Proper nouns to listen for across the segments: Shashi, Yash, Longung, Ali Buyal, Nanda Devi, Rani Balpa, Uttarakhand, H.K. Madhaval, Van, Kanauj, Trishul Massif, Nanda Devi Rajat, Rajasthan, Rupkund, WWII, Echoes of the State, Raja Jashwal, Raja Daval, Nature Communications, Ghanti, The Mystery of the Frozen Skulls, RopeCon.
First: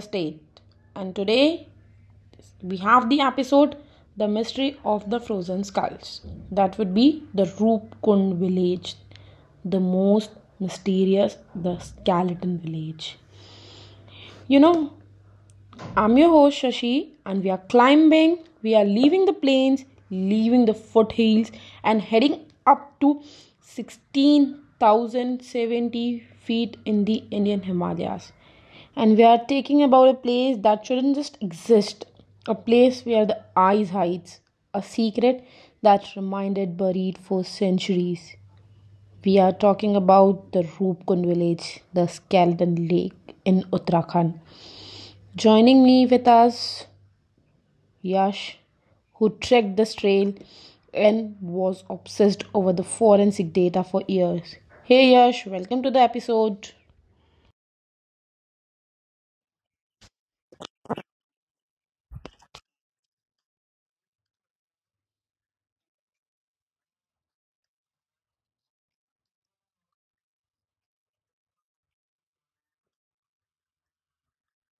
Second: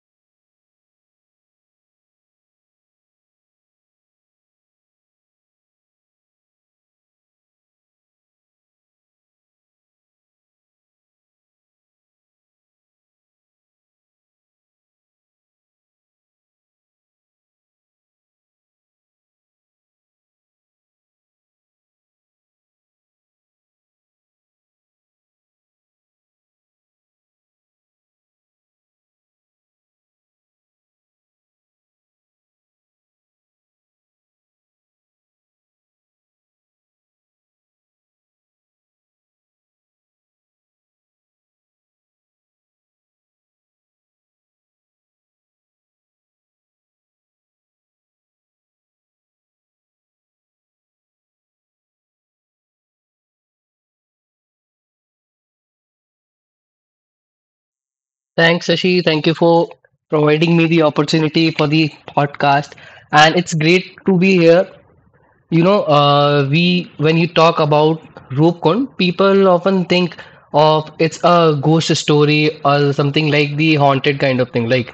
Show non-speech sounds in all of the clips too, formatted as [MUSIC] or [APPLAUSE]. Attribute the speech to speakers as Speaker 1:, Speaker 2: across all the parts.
Speaker 1: State. And today we have the episode The Mystery of the Frozen Skulls. That would be the Rupkund village, the most mysterious, the skeleton village. You know, I'm your host Shashi, and we are climbing. We are leaving the plains, leaving the foothills, and heading up to 16,070 feet in the Indian Himalayas. And we are taking about a place that shouldn't just exist, a place where the ice hides, a secret that's remained buried for centuries. We are talking about the Roopkund village, the Skeleton Lake in Uttarakhand. Joining me with us, Yash, who trekked this trail and was obsessed over the forensic data for years. Hey Yash, welcome to the episode.
Speaker 2: Thanks, Ashi. Thank you for providing me the opportunity for the podcast. And it's great to be here. You know, we When you talk about RopeCon, people often think of it's a ghost story or something like the haunted kind of thing. Like,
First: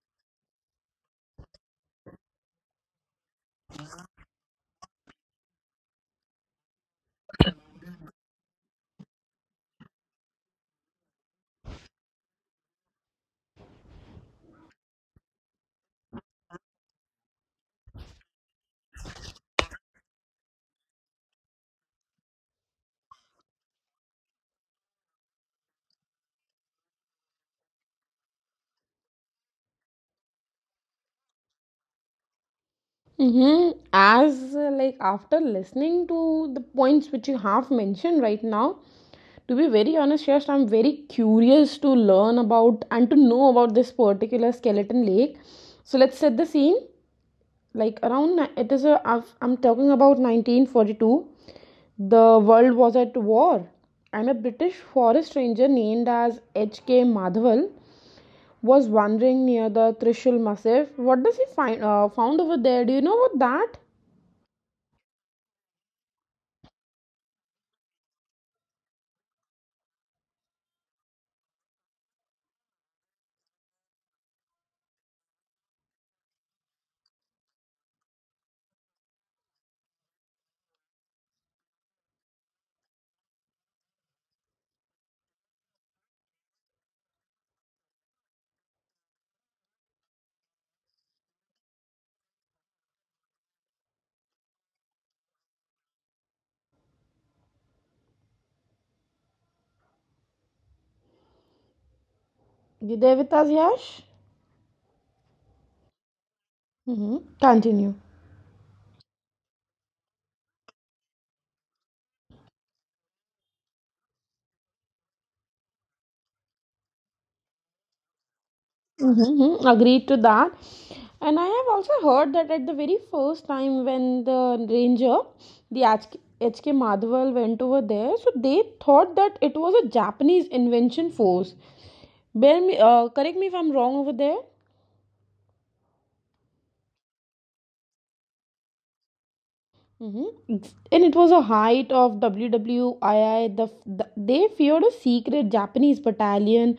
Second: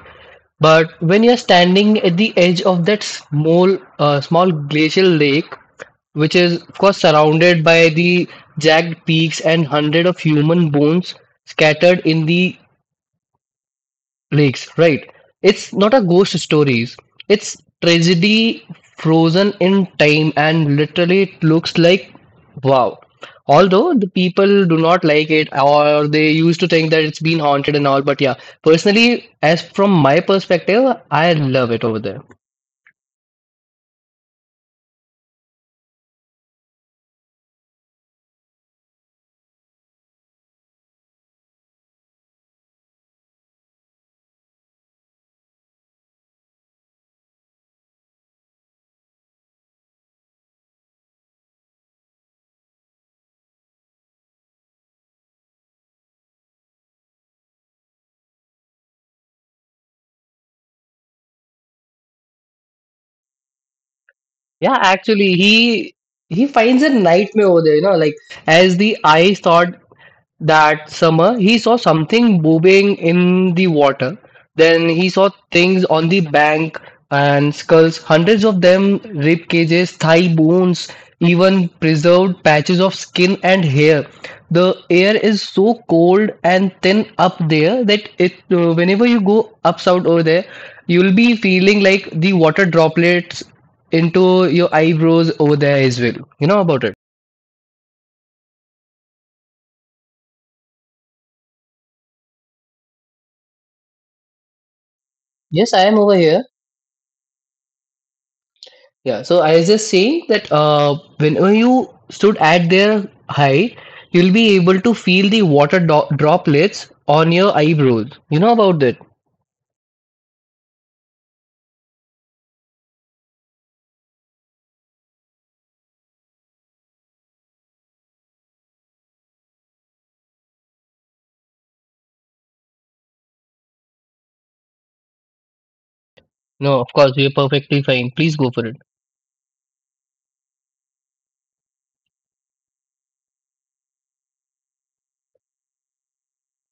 Speaker 2: but when you're standing at the edge of that small, small glacial lake, which is of course surrounded by the jagged peaks and hundred of human bones scattered in the Lakes, right. It's not a ghost stories. It's tragedy frozen in time and literally it looks like wow. Although the people do not like it or they used to think that it's been haunted and all, but yeah, personally, as from my perspective, I love it over there.
Speaker 1: Mm-hmm. As like after listening to the points which you have mentioned right now, to be very honest, Yash, I'm very curious to learn about and to know about this particular skeleton lake. So let's set the scene. It is a, I'm talking about 1942. The world was at war, and a British forest ranger named as H.K. Madhaval was wandering near the Trishul Massif. What does he find found over there? Do you know about that?
Speaker 2: Yeah, actually, he finds a nightmare over there, you know, like as the eyes thought. That summer, he saw something bobbing in the water. Then he saw things on the bank and skulls, hundreds of them, rib cages, thigh bones, even preserved patches of skin and hair. The air is so cold and thin up there that it, whenever you go up south over there, you'll be feeling like the water droplets into your eyebrows over there as well. You know about it?
Speaker 1: You there with us, Yash?
Speaker 2: Yes, I am over here.
Speaker 1: Mm-hmm. Continue.
Speaker 2: Yeah, so I was just saying that whenever you stood at their height, you'll be able to feel the water droplets on your eyebrows. You know about that?
Speaker 1: Mm-hmm. Agreed to that. And I have also heard that at the very first time when the ranger, the HK Madhaval, went over there, so they thought that it was a Japanese invention force. Correct me if I'm wrong over there.
Speaker 2: No, of course, we are perfectly fine. Please go for it.
Speaker 1: Mm-hmm. And it was a height of WWII. They feared a secret Japanese battalion,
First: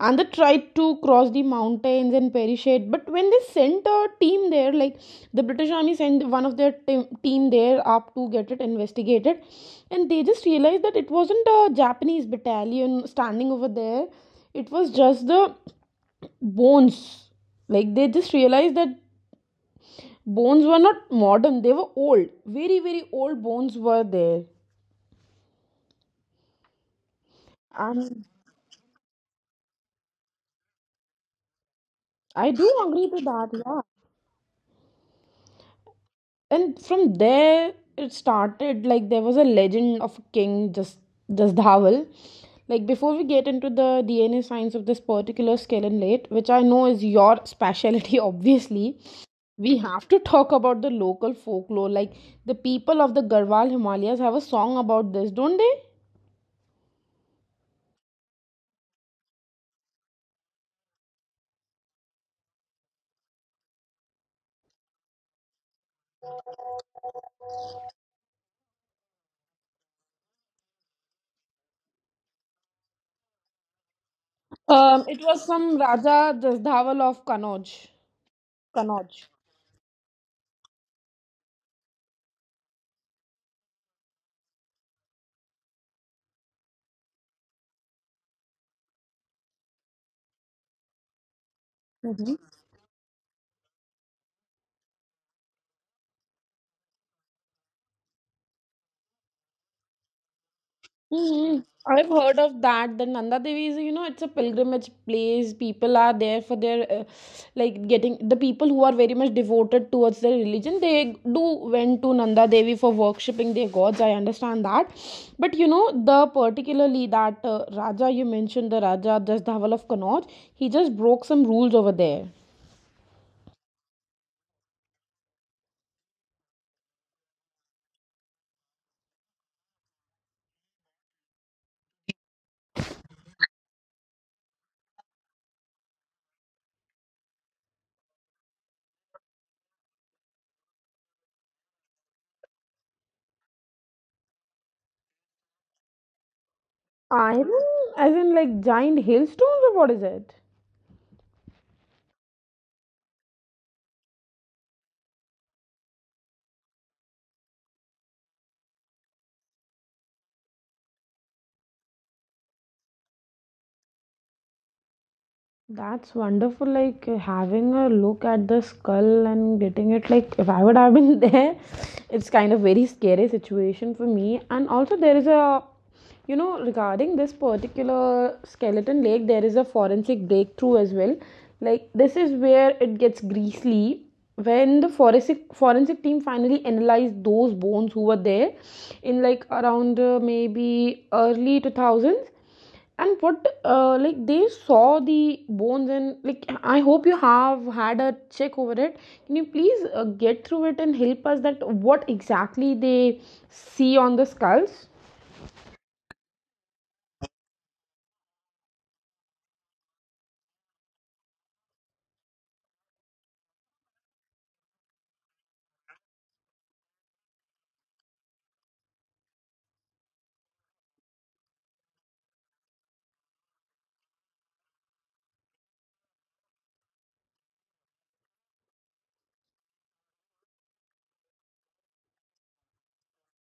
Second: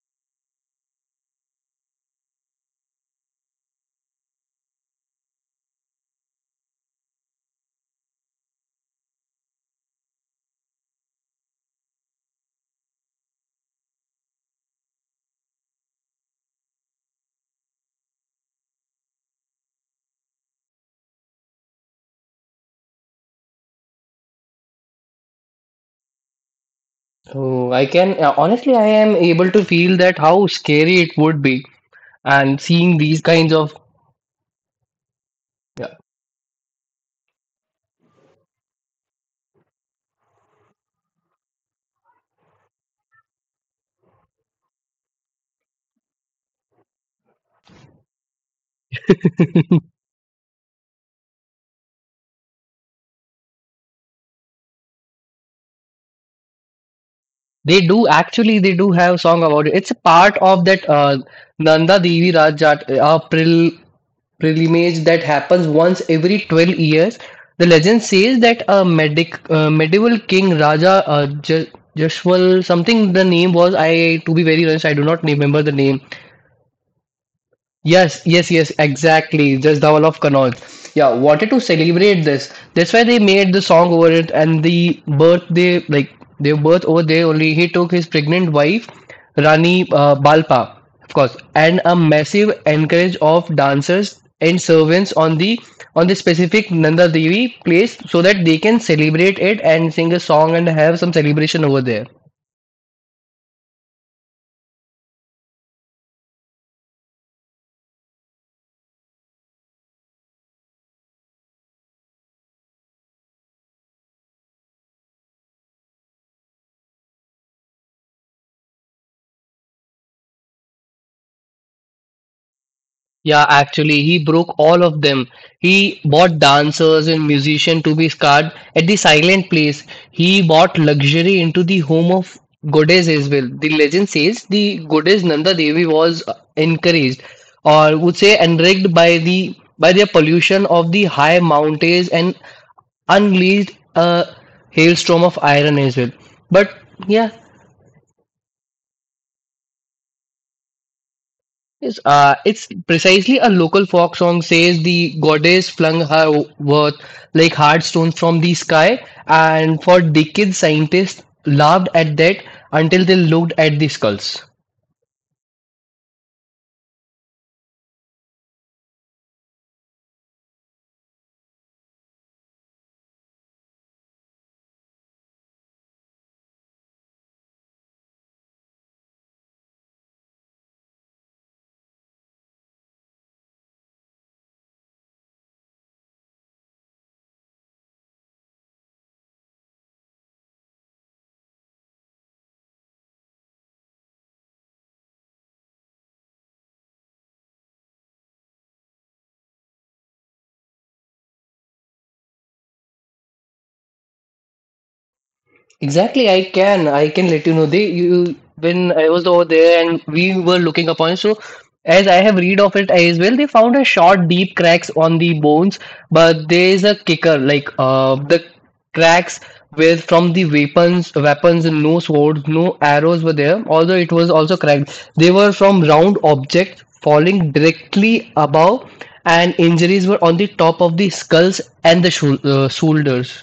Speaker 1: and they tried to cross the mountains and perish it. But when they sent a team there, like the British Army sent one of their team there up to get it investigated, and they just realized that it wasn't a Japanese battalion standing over there. It was just the bones. Like they just realized that bones were not modern, they were old, very very old bones were there.
Speaker 2: Oh, I can
Speaker 1: And
Speaker 2: honestly, I am able to feel that how scary it would be,
Speaker 1: I
Speaker 2: and
Speaker 1: do
Speaker 2: seeing
Speaker 1: agree to
Speaker 2: these
Speaker 1: that,
Speaker 2: kinds of.
Speaker 1: yeah.
Speaker 2: Yeah,
Speaker 1: And from there it started, like there was a legend of a king, just Dhaval. Like before we get into the DNA science of this particular skeleton, which I know is your specialty, [LAUGHS] obviously we have to talk about the local folklore. Like the people of the Garhwal Himalayas have a song about this, don't they?
Speaker 2: they do actually, they do have song about it. It's a part of that Nanda Devi Rajat prel pilgrimage that happens once every 12 years. The legend says that a medieval king Raja Jashwal something the name was, I to be very honest I do
Speaker 1: It
Speaker 2: not
Speaker 1: was
Speaker 2: remember the
Speaker 1: some
Speaker 2: name.
Speaker 1: Raja Daval of Kanauj.
Speaker 2: Yes, yes, yes,
Speaker 1: Kanauj.
Speaker 2: exactly. Just Dhawal of Connaught. Yeah, wanted to celebrate this. That's why they made the song over it and the birthday, like their birth over there only. He took his pregnant wife, Rani Balpa, of course, and a
Speaker 1: Mm-hmm.
Speaker 2: massive encourage of dancers and servants on the specific Nanda Devi place so that they can celebrate it and sing a song and have some celebration
Speaker 1: Hmm.
Speaker 2: over there.
Speaker 1: I've heard of that. The Nanda Devi is, you know, it's a pilgrimage place. People are there for their, like, getting the people who are very much devoted towards their religion. They do went to Nanda Devi for worshipping their gods. I understand that, but you know, the particularly that Raja you mentioned, the Raja Daval of Kanauj, he just broke some rules over there.
Speaker 2: Yeah, actually, he broke all of them. He bought dancers and musicians to be scarred at the silent place. He bought luxury into the home of goddess as well. The legend says the goddess Nanda Devi was encouraged, or would say enraged by their pollution of the high mountains and unleashed a hailstorm of iron as well. But yeah.
Speaker 1: Iron, as in like giant hailstones, or what is it?
Speaker 2: Yes, it's precisely a local folk song says the goddess flung her worth like hard stones from the sky, and for decades scientists laughed at that until they looked at the skulls.
Speaker 1: That's wonderful. Like having a look at the skull and getting it, like if I would have been [LAUGHS] there, it's kind of very scary situation for me. And also there is a, you know, regarding this particular skeleton lake, there is a forensic breakthrough as well. Like this is where it gets greasy. When the forensic team finally analyzed those bones who were there in like around maybe early 2000s, and what like they saw the bones and like I hope you have had a check over it. Can you please get through it and help us that what exactly they see on the skulls?
Speaker 2: Exactly, I can. I can let you know. They you when I was over there and we were looking upon. So as I have read of it as well, they found a short, deep cracks on the bones, but there is a kicker like the cracks were from the weapons and no swords, no arrows were there. Although it was also cracked, they were from round objects falling directly above, and injuries were on the top of the skulls and the shoulders.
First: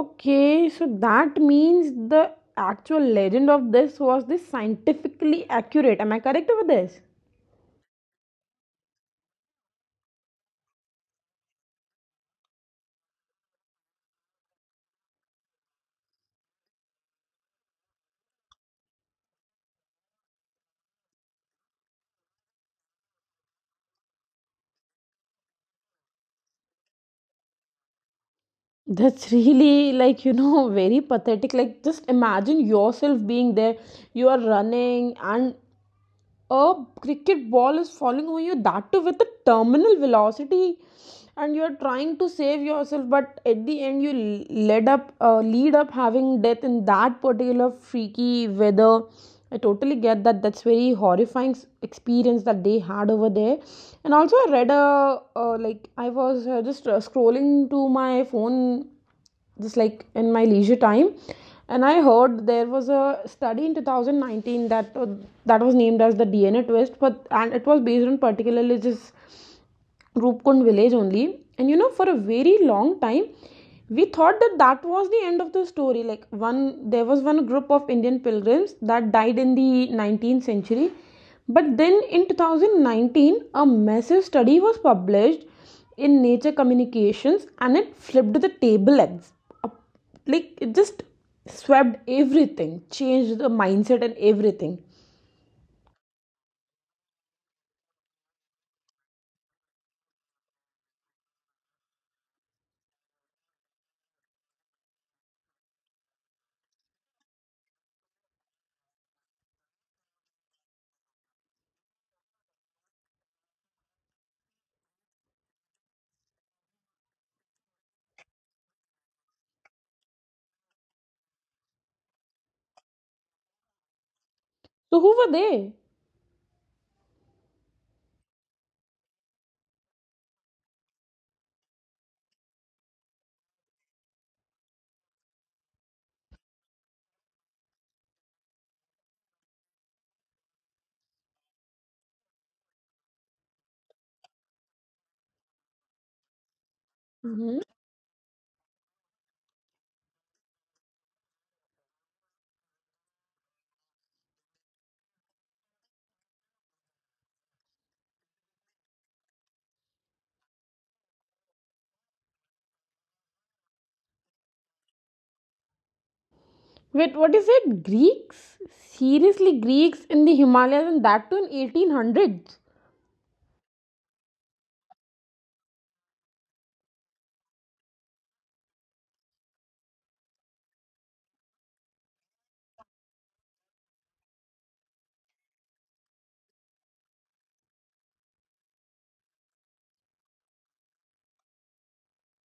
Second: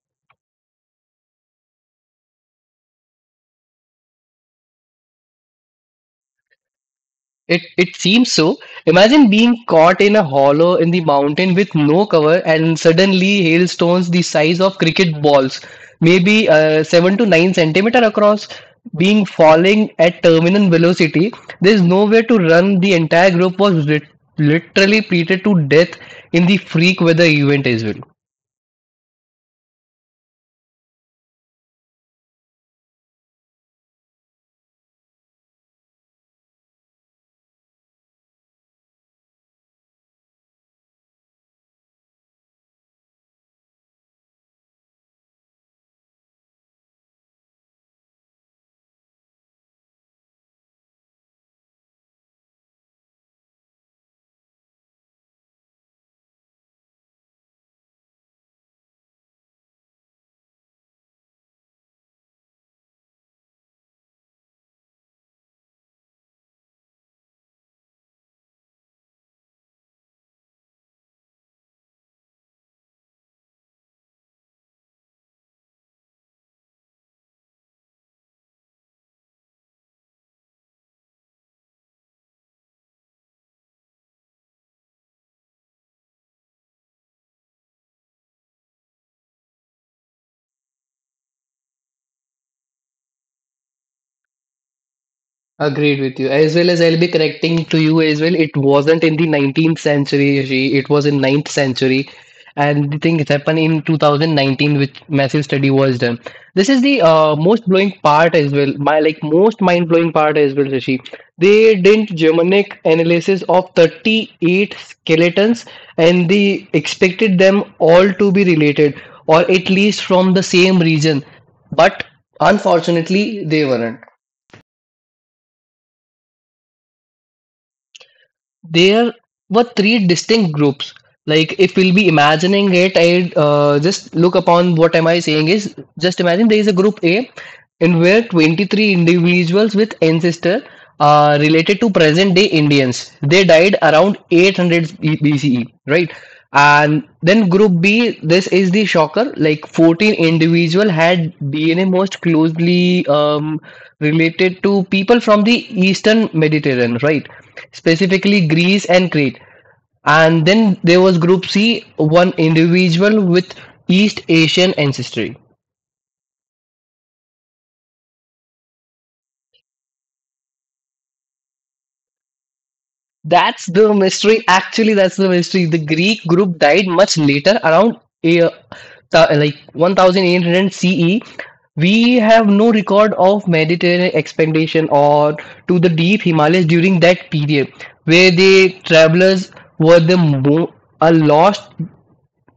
Speaker 1: Okay, so that means the actual legend of this was this scientifically accurate, am I correct over this?
Speaker 2: It seems so. Imagine being caught in a hollow in the mountain with no cover and suddenly hailstones the size of cricket balls, maybe 7 to 9 centimeter across, being falling at terminal velocity. There's nowhere to run. The entire group was literally treated to death in the freak weather event as well.
Speaker 1: That's really, like, you know, [LAUGHS] very pathetic. Like just imagine yourself being there. You are running and a cricket ball is falling on you, that too with a terminal velocity, and you are trying to save yourself, but at the end you led up lead up having death in that particular freaky weather. I totally get that, that's very horrifying experience that they had over there. And also I read a like I was just scrolling to my phone, just like in my leisure time, and I heard there was a study in 2019 that that was named as the DNA twist, but and it was based on particularly just Rupkund village only. And you know, for a very long time, we thought that that was the end of the story. Like one, there was one group of Indian pilgrims that died in the 19th century. But then in 2019, a massive study was published in Nature Communications, and it flipped the table. Like it just swept everything, changed the mindset and everything.
Speaker 2: Agreed with you. As well as I'll be correcting to you as well. It wasn't in the 19th century, Rishi. It was in ninth century. And the thing it happened in 2019, which massive study was done. This is the most blowing part as well. My like most mind blowing part as well, Rishi. They did Germanic analysis of 38 skeletons, and they expected them all to be related, or at least from the same region. But unfortunately, they weren't.
Speaker 1: So who were they?
Speaker 2: There were three distinct groups. Like if we'll be imagining it, I just look upon what am I saying, is just imagine there is a group A in where 23 individuals with ancestor related to present day Indians, they died around 800 BCE, right. And then
Speaker 1: Mm-hmm.
Speaker 2: group B, this is the shocker, like 14 individual had DNA most closely related to people from the eastern Mediterranean, right, specifically Greece and Crete. And then there was Group C, one individual with East Asian ancestry.
Speaker 1: Wait, what is it? Greeks? Seriously, Greeks in the Himalayas and that too in 1800s?
Speaker 2: That's the mystery. Actually, that's the mystery. The Greek group died much later, around a, th- like 1800 CE. We have no record of Mediterranean expedition or to the deep Himalayas during that period, where the travelers were are lost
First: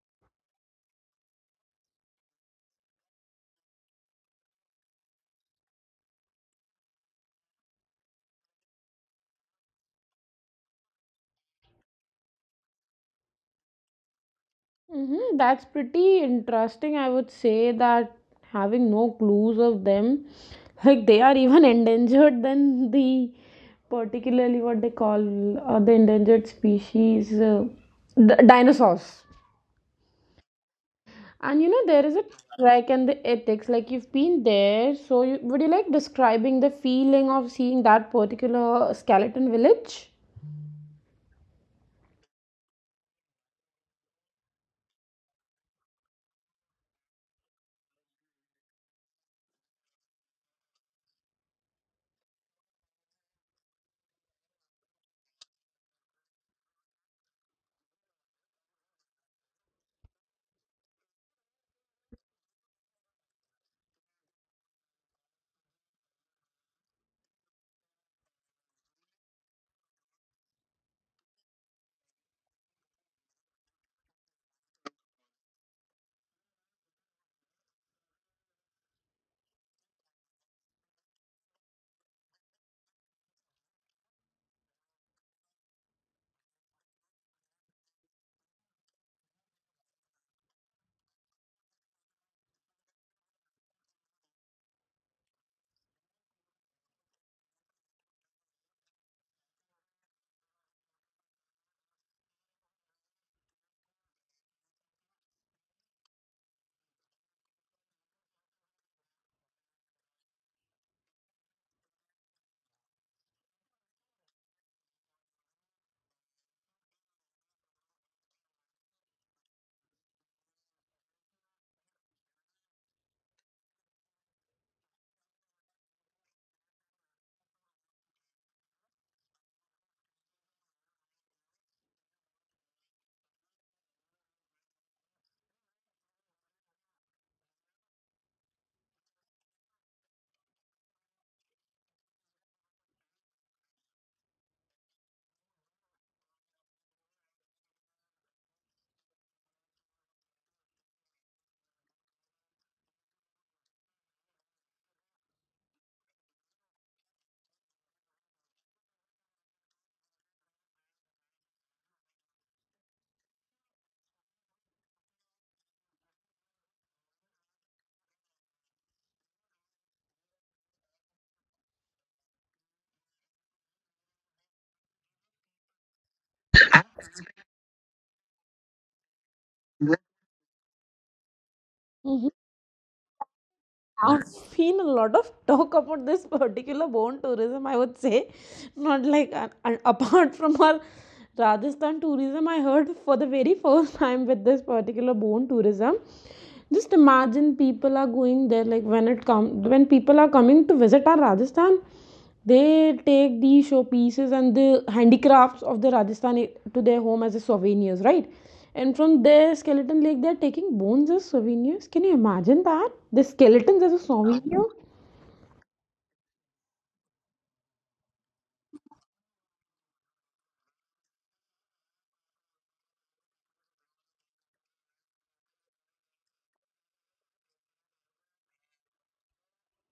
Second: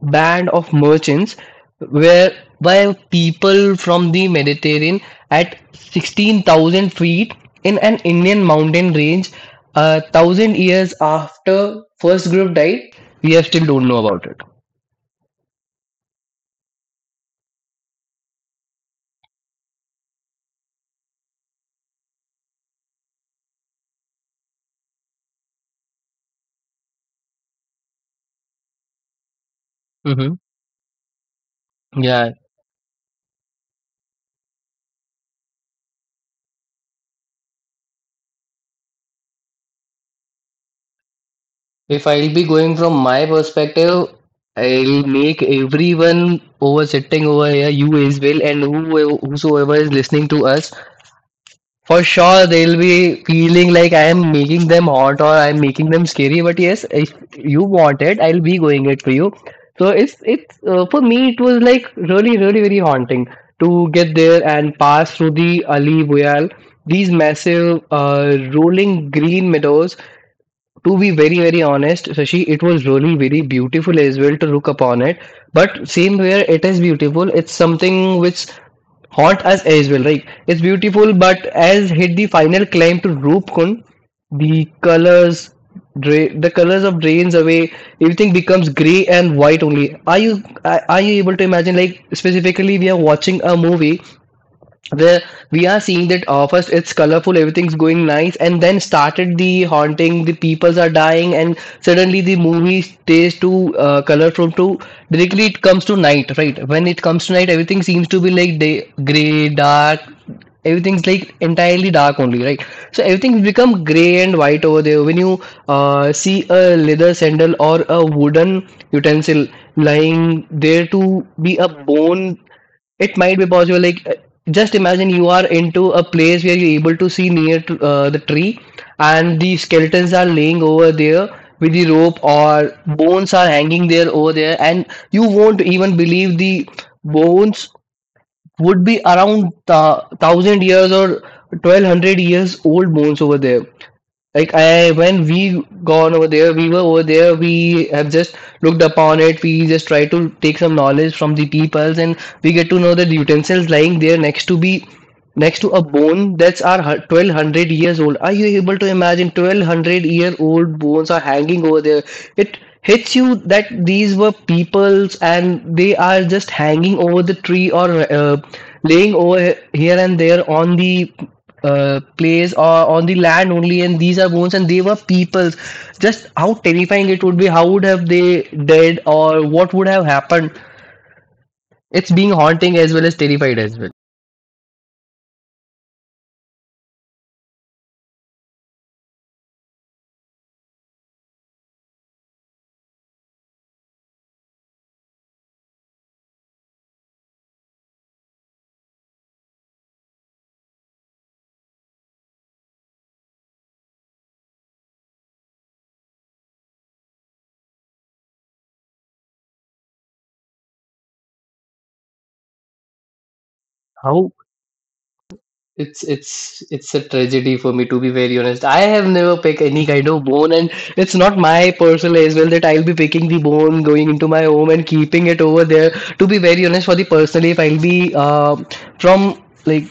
Speaker 2: band of merchants were by people from the Mediterranean at 16,000 feet in an Indian mountain range a thousand years after first group died. We have still don't know about it.
Speaker 1: Mm-hmm, that's pretty interesting. I would say that having no clues of them, [LAUGHS] like they are even [LAUGHS] endangered than the particularly what they call the endangered species, dinosaurs.
Speaker 2: Mm-hmm.
Speaker 1: And you know there is a
Speaker 2: Yeah,
Speaker 1: trek and the ethics. Like you've been there, so you, would you like describing the feeling of seeing that particular skeleton village?
Speaker 2: if I'll be going from my perspective, I'll make everyone over sitting over here, you as well, and whoever, whosoever is listening to us, for sure, they'll be feeling like I am making them hot or I'm making them scary. But yes, if you want it, I'll be going it for you. So it's for me. It was like really, really, very haunting to get there and pass through the Ali Buyal, these massive, rolling green meadows. To be very very honest Shashi, it was really very beautiful as well to look upon it, but same where it is beautiful, it's something which haunt us as well, right. It's beautiful, but as hit the final climb to Roopkund, the the colors of drains away, everything becomes gray and white only. Are you are you able to imagine, like specifically we are watching a movie where we are seeing that first it's colorful, everything's going nice, and then started the haunting, the peoples are dying, and suddenly the movie stays too colorful to directly it comes to night, right. When it comes to night, everything seems to be like day gray dark, everything's like entirely dark only, right. So everything's become gray and white over there. When you see a leather sandal or a wooden utensil lying there to be a bone, it might be possible. Like, just imagine you are into a place where you're able to see near to, the tree, and the skeletons are laying over there with the rope, or bones are hanging there over there, and you won't even believe the bones would be around thousand years or 1,200 years old bones over there. Like I, when we gone over there, we were over there. We have just looked upon it. We just try to take some knowledge from the peoples, and we get to know that utensils lying there next to a bone that's are 1200 years old. Are you able to imagine 1200 year old bones are hanging over there? It hits you that these were peoples and they are just hanging over the tree or laying over here and there on the place or on the land only, and these are bones and they were peoples. Just how terrifying it would be, how would have they dead or what would have happened.
Speaker 1: [LAUGHS]
Speaker 2: It's being
Speaker 1: Mhm.
Speaker 2: haunting as well as terrified as well.
Speaker 1: I've seen a lot of talk about this particular bone tourism, I would say, not like and apart from our Rajasthan tourism, I heard for the very first time with this particular bone tourism. Just imagine people are going there, like when it come when people are coming to visit our Rajasthan, they take the show pieces and the handicrafts of the Rajasthan to their home as a souvenirs, right? And from their skeleton lake, they're taking bones as souvenirs. Can you imagine that? The skeletons as a
Speaker 2: How
Speaker 1: souvenir?
Speaker 2: It's it's a tragedy for me to be very honest. I have never picked any kind of bone, and it's not my personal as well that I'll be picking the bone, going into my home and keeping it over there. To be very honest, for the personally, if I'll be from like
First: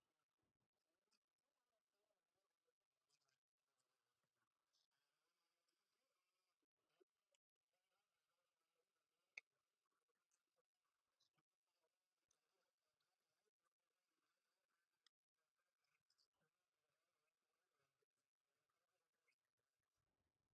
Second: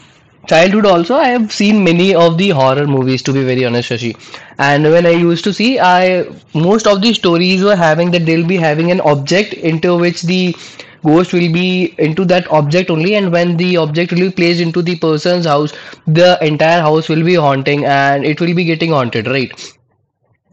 Speaker 2: childhood also, I have seen many of the horror movies. To be very honest, Shashi, and when I used to see, I most of the stories were having that they'll be having an object into which the ghost will be into that object only, and when the object will be placed into the person's house, the entire house will be haunting and it will be getting haunted, right.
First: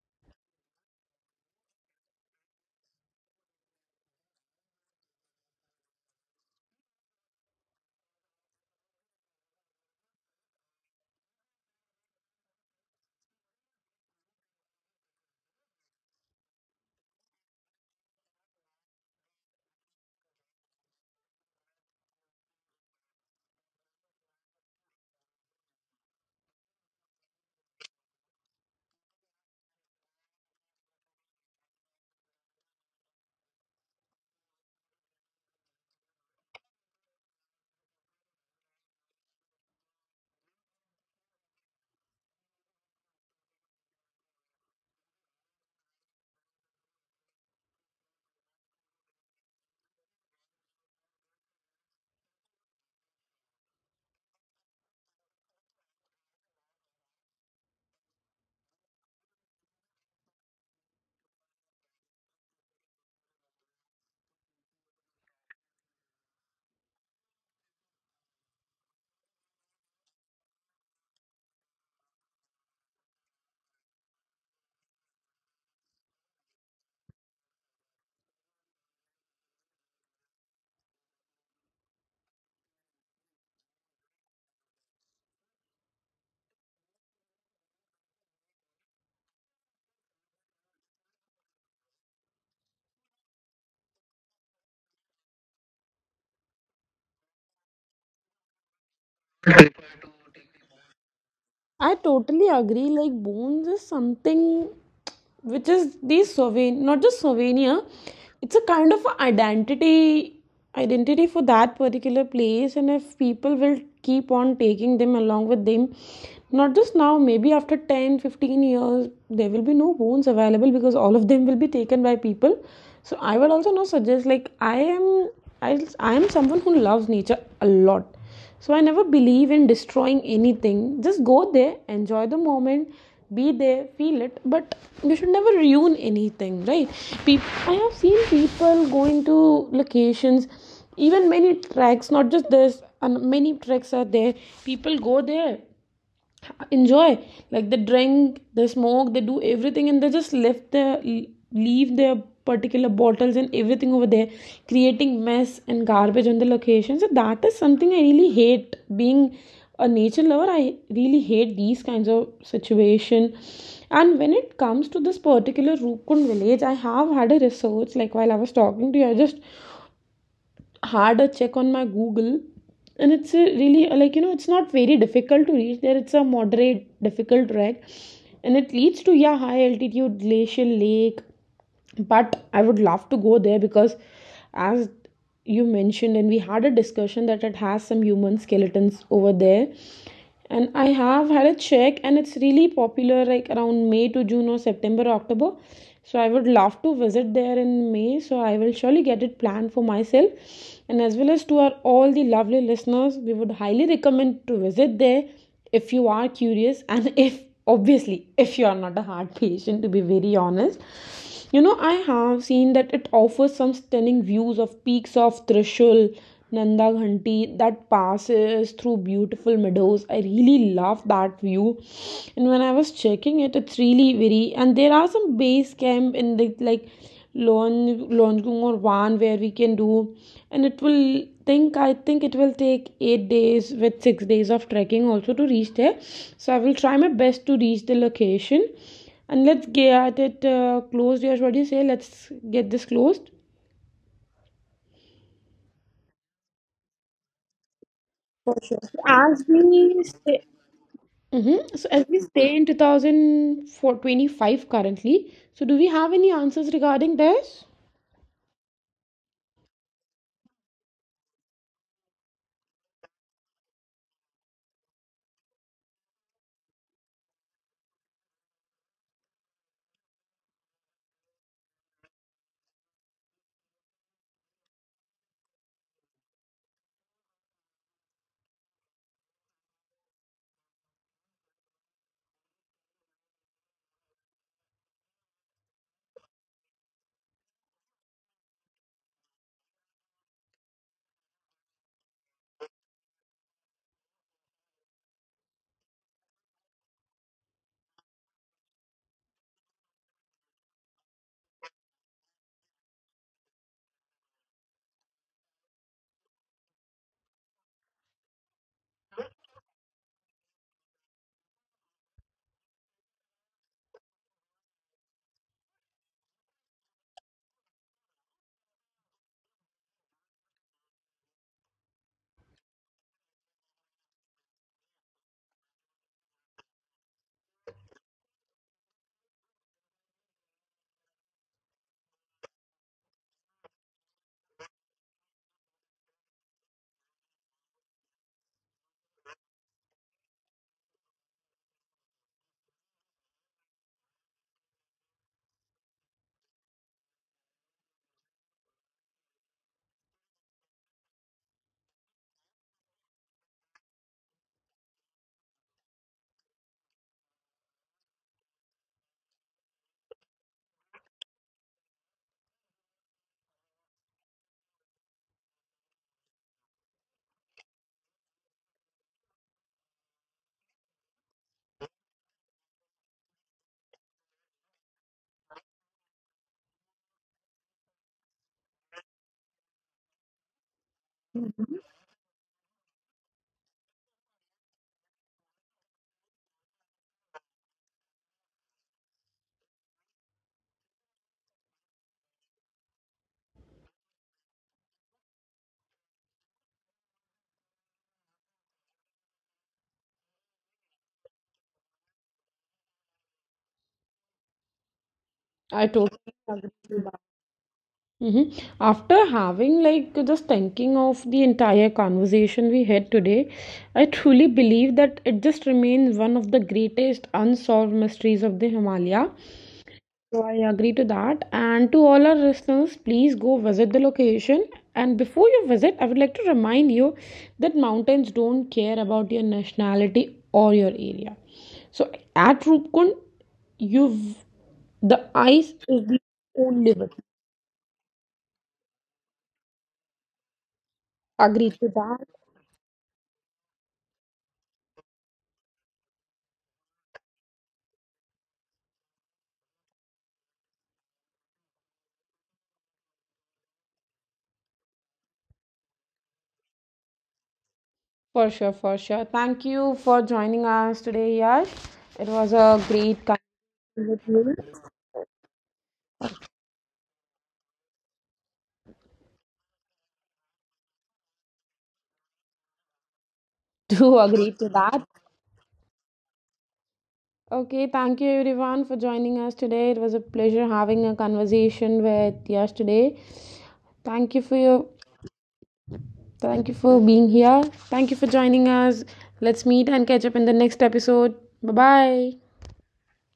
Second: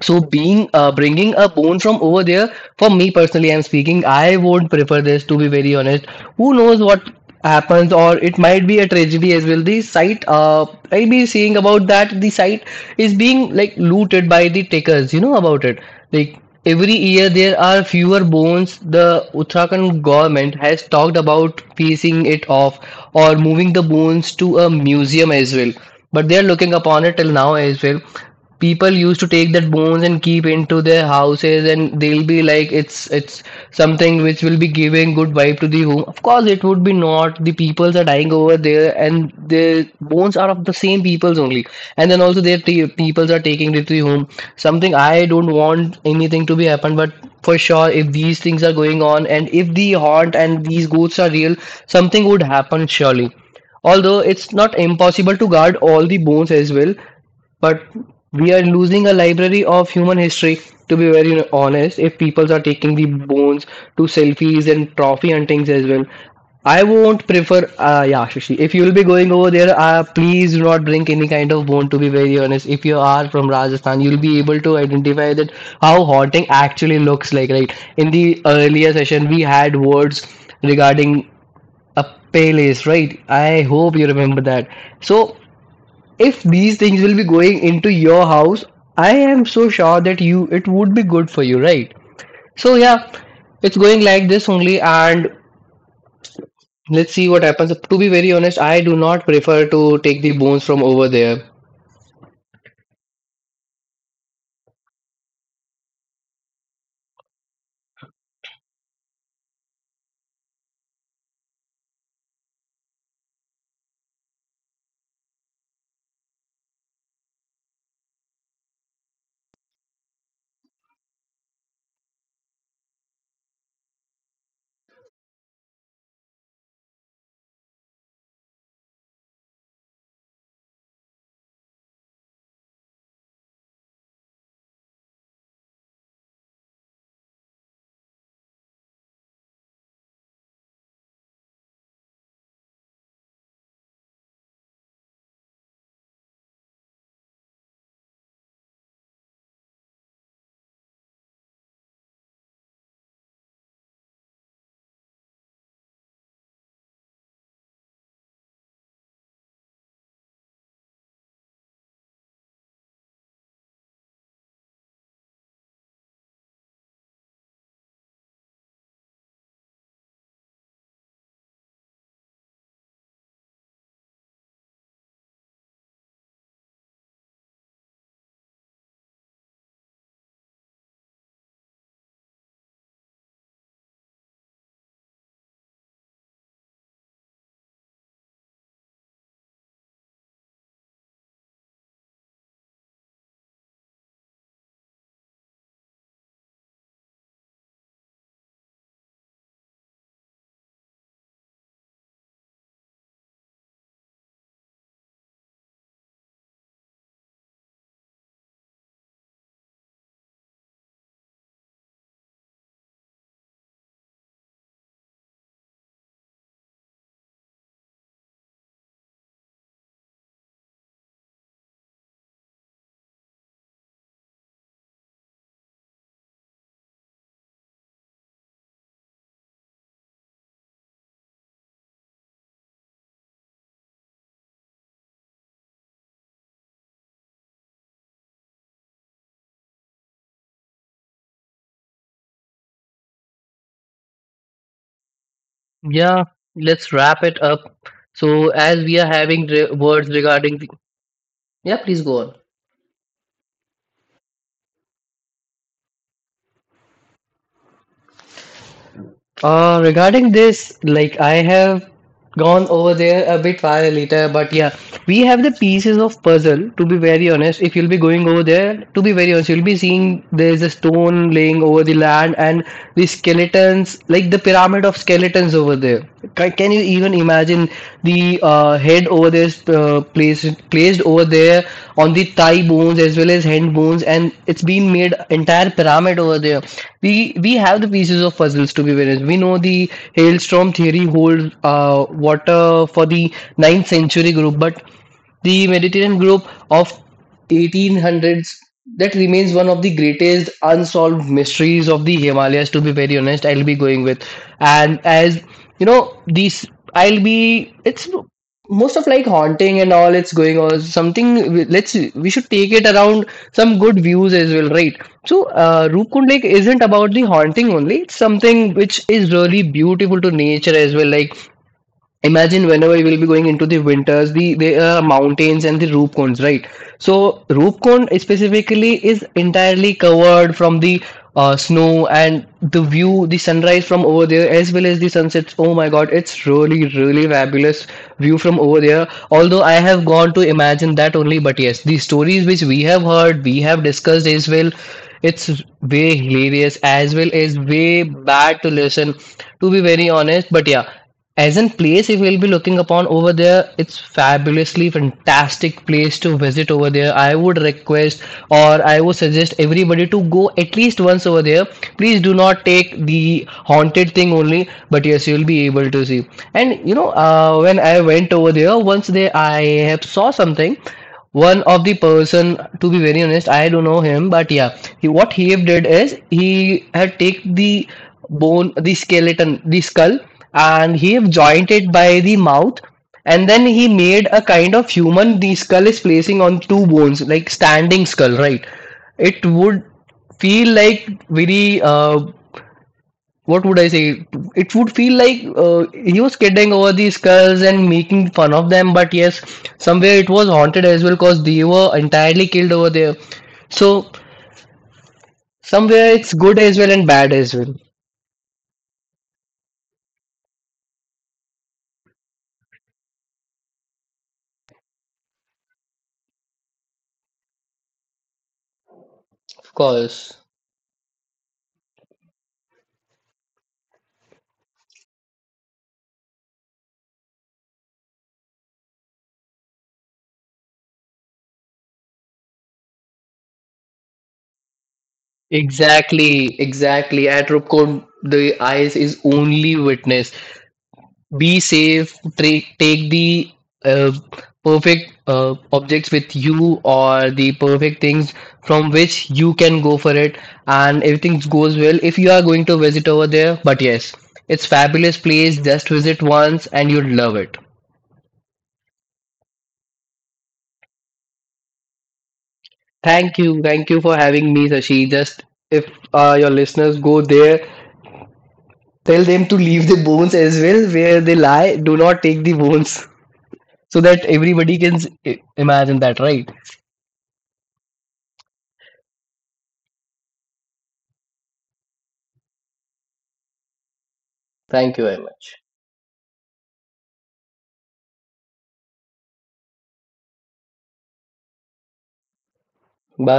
Speaker 2: So being bringing a bone from over there, for me personally, I'm speaking, I won't prefer this to be very honest. Who knows what happens, or it might be a tragedy as well. The site, I be seeing about that. The site is being like looted by the takers. You know about it. Like every year, there are fewer bones. The Uttarakhand government has talked about piecing it off or moving the bones to a museum as well. But they are looking upon it till now as well, people used to take that bones and keep into their houses and they'll be like it's something which will be giving good vibe to the home. Of course it would be not, the peoples are dying over there and the bones are of the same peoples only. And then also peoples are taking it to the home. Something, I don't want anything to be happen, but for sure if these things are going on and if the haunt and these ghosts are real, something would happen surely. Although it's not impossible to guard all the bones as well, but we are losing a library of human history. To be very honest, if people are taking the bones to selfies and trophy huntings as well, I won't prefer. Yeah Shashi, if you'll be going over there, please do not bring any kind of bone. To be very honest, if you are from Rajasthan, you'll be able to identify that how haunting actually looks like, right? In the earlier session we had words regarding a palace, right? I hope you remember that. So if these things will be going into your house, I am so sure that you, it would be good for you, right? So yeah, it's going like this only, and let's see what happens. To be very honest, I do not prefer to take the bones from over there.
Speaker 1: I totally agree. Like bones is something which is the souvenir, not just souvenir. It's a kind of identity, identity for that particular place. And if people will keep on taking them along with them, not just now, maybe after 10, 15 years, there will be no bones available because all of them will be taken by people. So I would also not suggest, like I am, I am someone who loves nature a lot. So I never believe in destroying anything. Just go there, enjoy the moment, be there, feel it. But you should never ruin anything, right? People, I have seen people going to locations, even many tracks, not just this, and many tracks are there. People go there, enjoy, like they drink, they smoke, they do everything, and they just left their leave their particular bottles and everything over there, creating mess and garbage on the location. So that is something I really hate. Being a nature lover, I really hate these kinds of situation. And when it comes to this particular Rukun village, I have had a research, like while I was talking to you I just harder check on my Google, and it's a really like, you know, it's not very difficult to reach there. It's a moderate difficult trek, and it leads to yeah high altitude glacial lake. But I would love to go there because, as you mentioned, and we had a discussion that it has some human skeletons over there. And I have had a check and it's really popular like around May to June or September or October. So I would love to visit there in May, so I will surely get it planned for myself. And as well as to our all the lovely listeners, we would highly recommend to visit there if you are curious [LAUGHS] and if obviously if you are not a heart patient, to be very honest. You know I have seen that it offers some stunning views of peaks of Trishul, Nanda Ghanti, that passes through beautiful meadows. I really love that view. And when I was checking it, it's really very, and there are some base camp in the like Longung or Van where we can do. And it will think I think it will take 8 days with 6 days of trekking also to reach there. So I will try my best to reach the location. And let's get it closed, Yash, what do you say? Let's get this closed.
Speaker 2: Yeah, let's wrap it up. So as we are
Speaker 1: As
Speaker 2: having
Speaker 1: we
Speaker 2: words
Speaker 1: stay,
Speaker 2: regarding the—
Speaker 1: hmm,
Speaker 2: Yeah,
Speaker 1: so
Speaker 2: please
Speaker 1: as
Speaker 2: go
Speaker 1: we
Speaker 2: on.
Speaker 1: stay in 2025 currently, so do we have any answers regarding this?
Speaker 2: Regarding this, like, I have gone over there a bit while later, but yeah, we have the pieces of puzzle. To be very honest, if you'll be going over there, to be very honest, you'll be seeing there's a stone laying over the land and the skeletons, like the pyramid of skeletons over there. Can you even imagine the head over there placed over there on the thigh bones as well as hand bones, and it's been made entire pyramid over there. We have the pieces of puzzles, to be honest. We know the hailstorm theory holds water for the ninth century group, but the Mediterranean group of 1800s, that remains one of the greatest unsolved mysteries of the Himalayas. To be very honest, I'll be going with, and as you know these, I'll be, it's most of like haunting and all, it's going on, something, let's, we should take it around some good views as well, right? So Rupkund Lake isn't about the haunting only. It's something which is really beautiful to nature as well. Like imagine whenever we will be going into the winters, there are mountains and the roof cones, right? So roof cone specifically is entirely covered from the snow, and the view, the sunrise from over there as well as the sunsets, oh my god, it's really really fabulous view from over there. Although I have gone to imagine that only, but yes, the stories which we have heard, we have discussed as well, it's way hilarious as well as way bad to listen, to be very honest, but yeah, as in place, if we'll be looking upon over there, it's fabulously fantastic place to visit over there. I would request or I would suggest everybody to go at least once over there. Please do not take the haunted thing only, but yes, you'll be able to see. And you know, when I went over there, once there, I have saw something. One of the person, to be very honest, I don't know him, but yeah, he, what he have did is he had take the bone, the skeleton, the skull, and he have joined it by the mouth, and then he made a kind of human, the skull is placing on two bones, like standing skull, right? It would feel like very what would I say, it would feel like he was kidding over these skulls and making fun of them. But yes, somewhere it was haunted as well, because they were entirely killed over there. So
Speaker 1: I
Speaker 2: somewhere it's
Speaker 1: totally
Speaker 2: good
Speaker 1: agree.
Speaker 2: as well and bad as well.
Speaker 1: Mhm. After having, like, just thinking of the entire conversation we had today, I truly believe that it just remains one of the greatest unsolved mysteries of the Himalaya.
Speaker 2: Of course.
Speaker 1: So I agree to that. And to all our listeners, please go visit the location. And before you visit, I would like to remind you that mountains don't care about your nationality or your area. So at Rupkund, you've the ice is the
Speaker 2: Exactly,
Speaker 1: only limit.
Speaker 2: exactly. At Rupco, the eyes is only witness. Be
Speaker 1: Agree to
Speaker 2: safe.
Speaker 1: that.
Speaker 2: Take the uh, perfect objects with you, or the perfect things from which you can go for it, and everything goes well if you are going to visit over there. But yes, it's fabulous place. Just visit once and you'll love it.
Speaker 1: For sure, for sure. Thank you for joining us today, Yash. It was a great
Speaker 2: Thank you for having me, Sashi. Just if your listeners go there, tell them to leave the bones as well where they lie. Do not take the bones,
Speaker 1: [LAUGHS]
Speaker 2: so
Speaker 1: to
Speaker 2: that
Speaker 1: agree to
Speaker 2: everybody can
Speaker 1: that.
Speaker 2: imagine that, right?
Speaker 1: Okay, thank you everyone for joining us today. It was a pleasure having a conversation with Yash today. Thank you for your,
Speaker 2: Thank you very much.
Speaker 1: thank you for being here. Thank you for joining us. Let's meet and catch up in the next episode. Bye bye.
Speaker 2: Bye.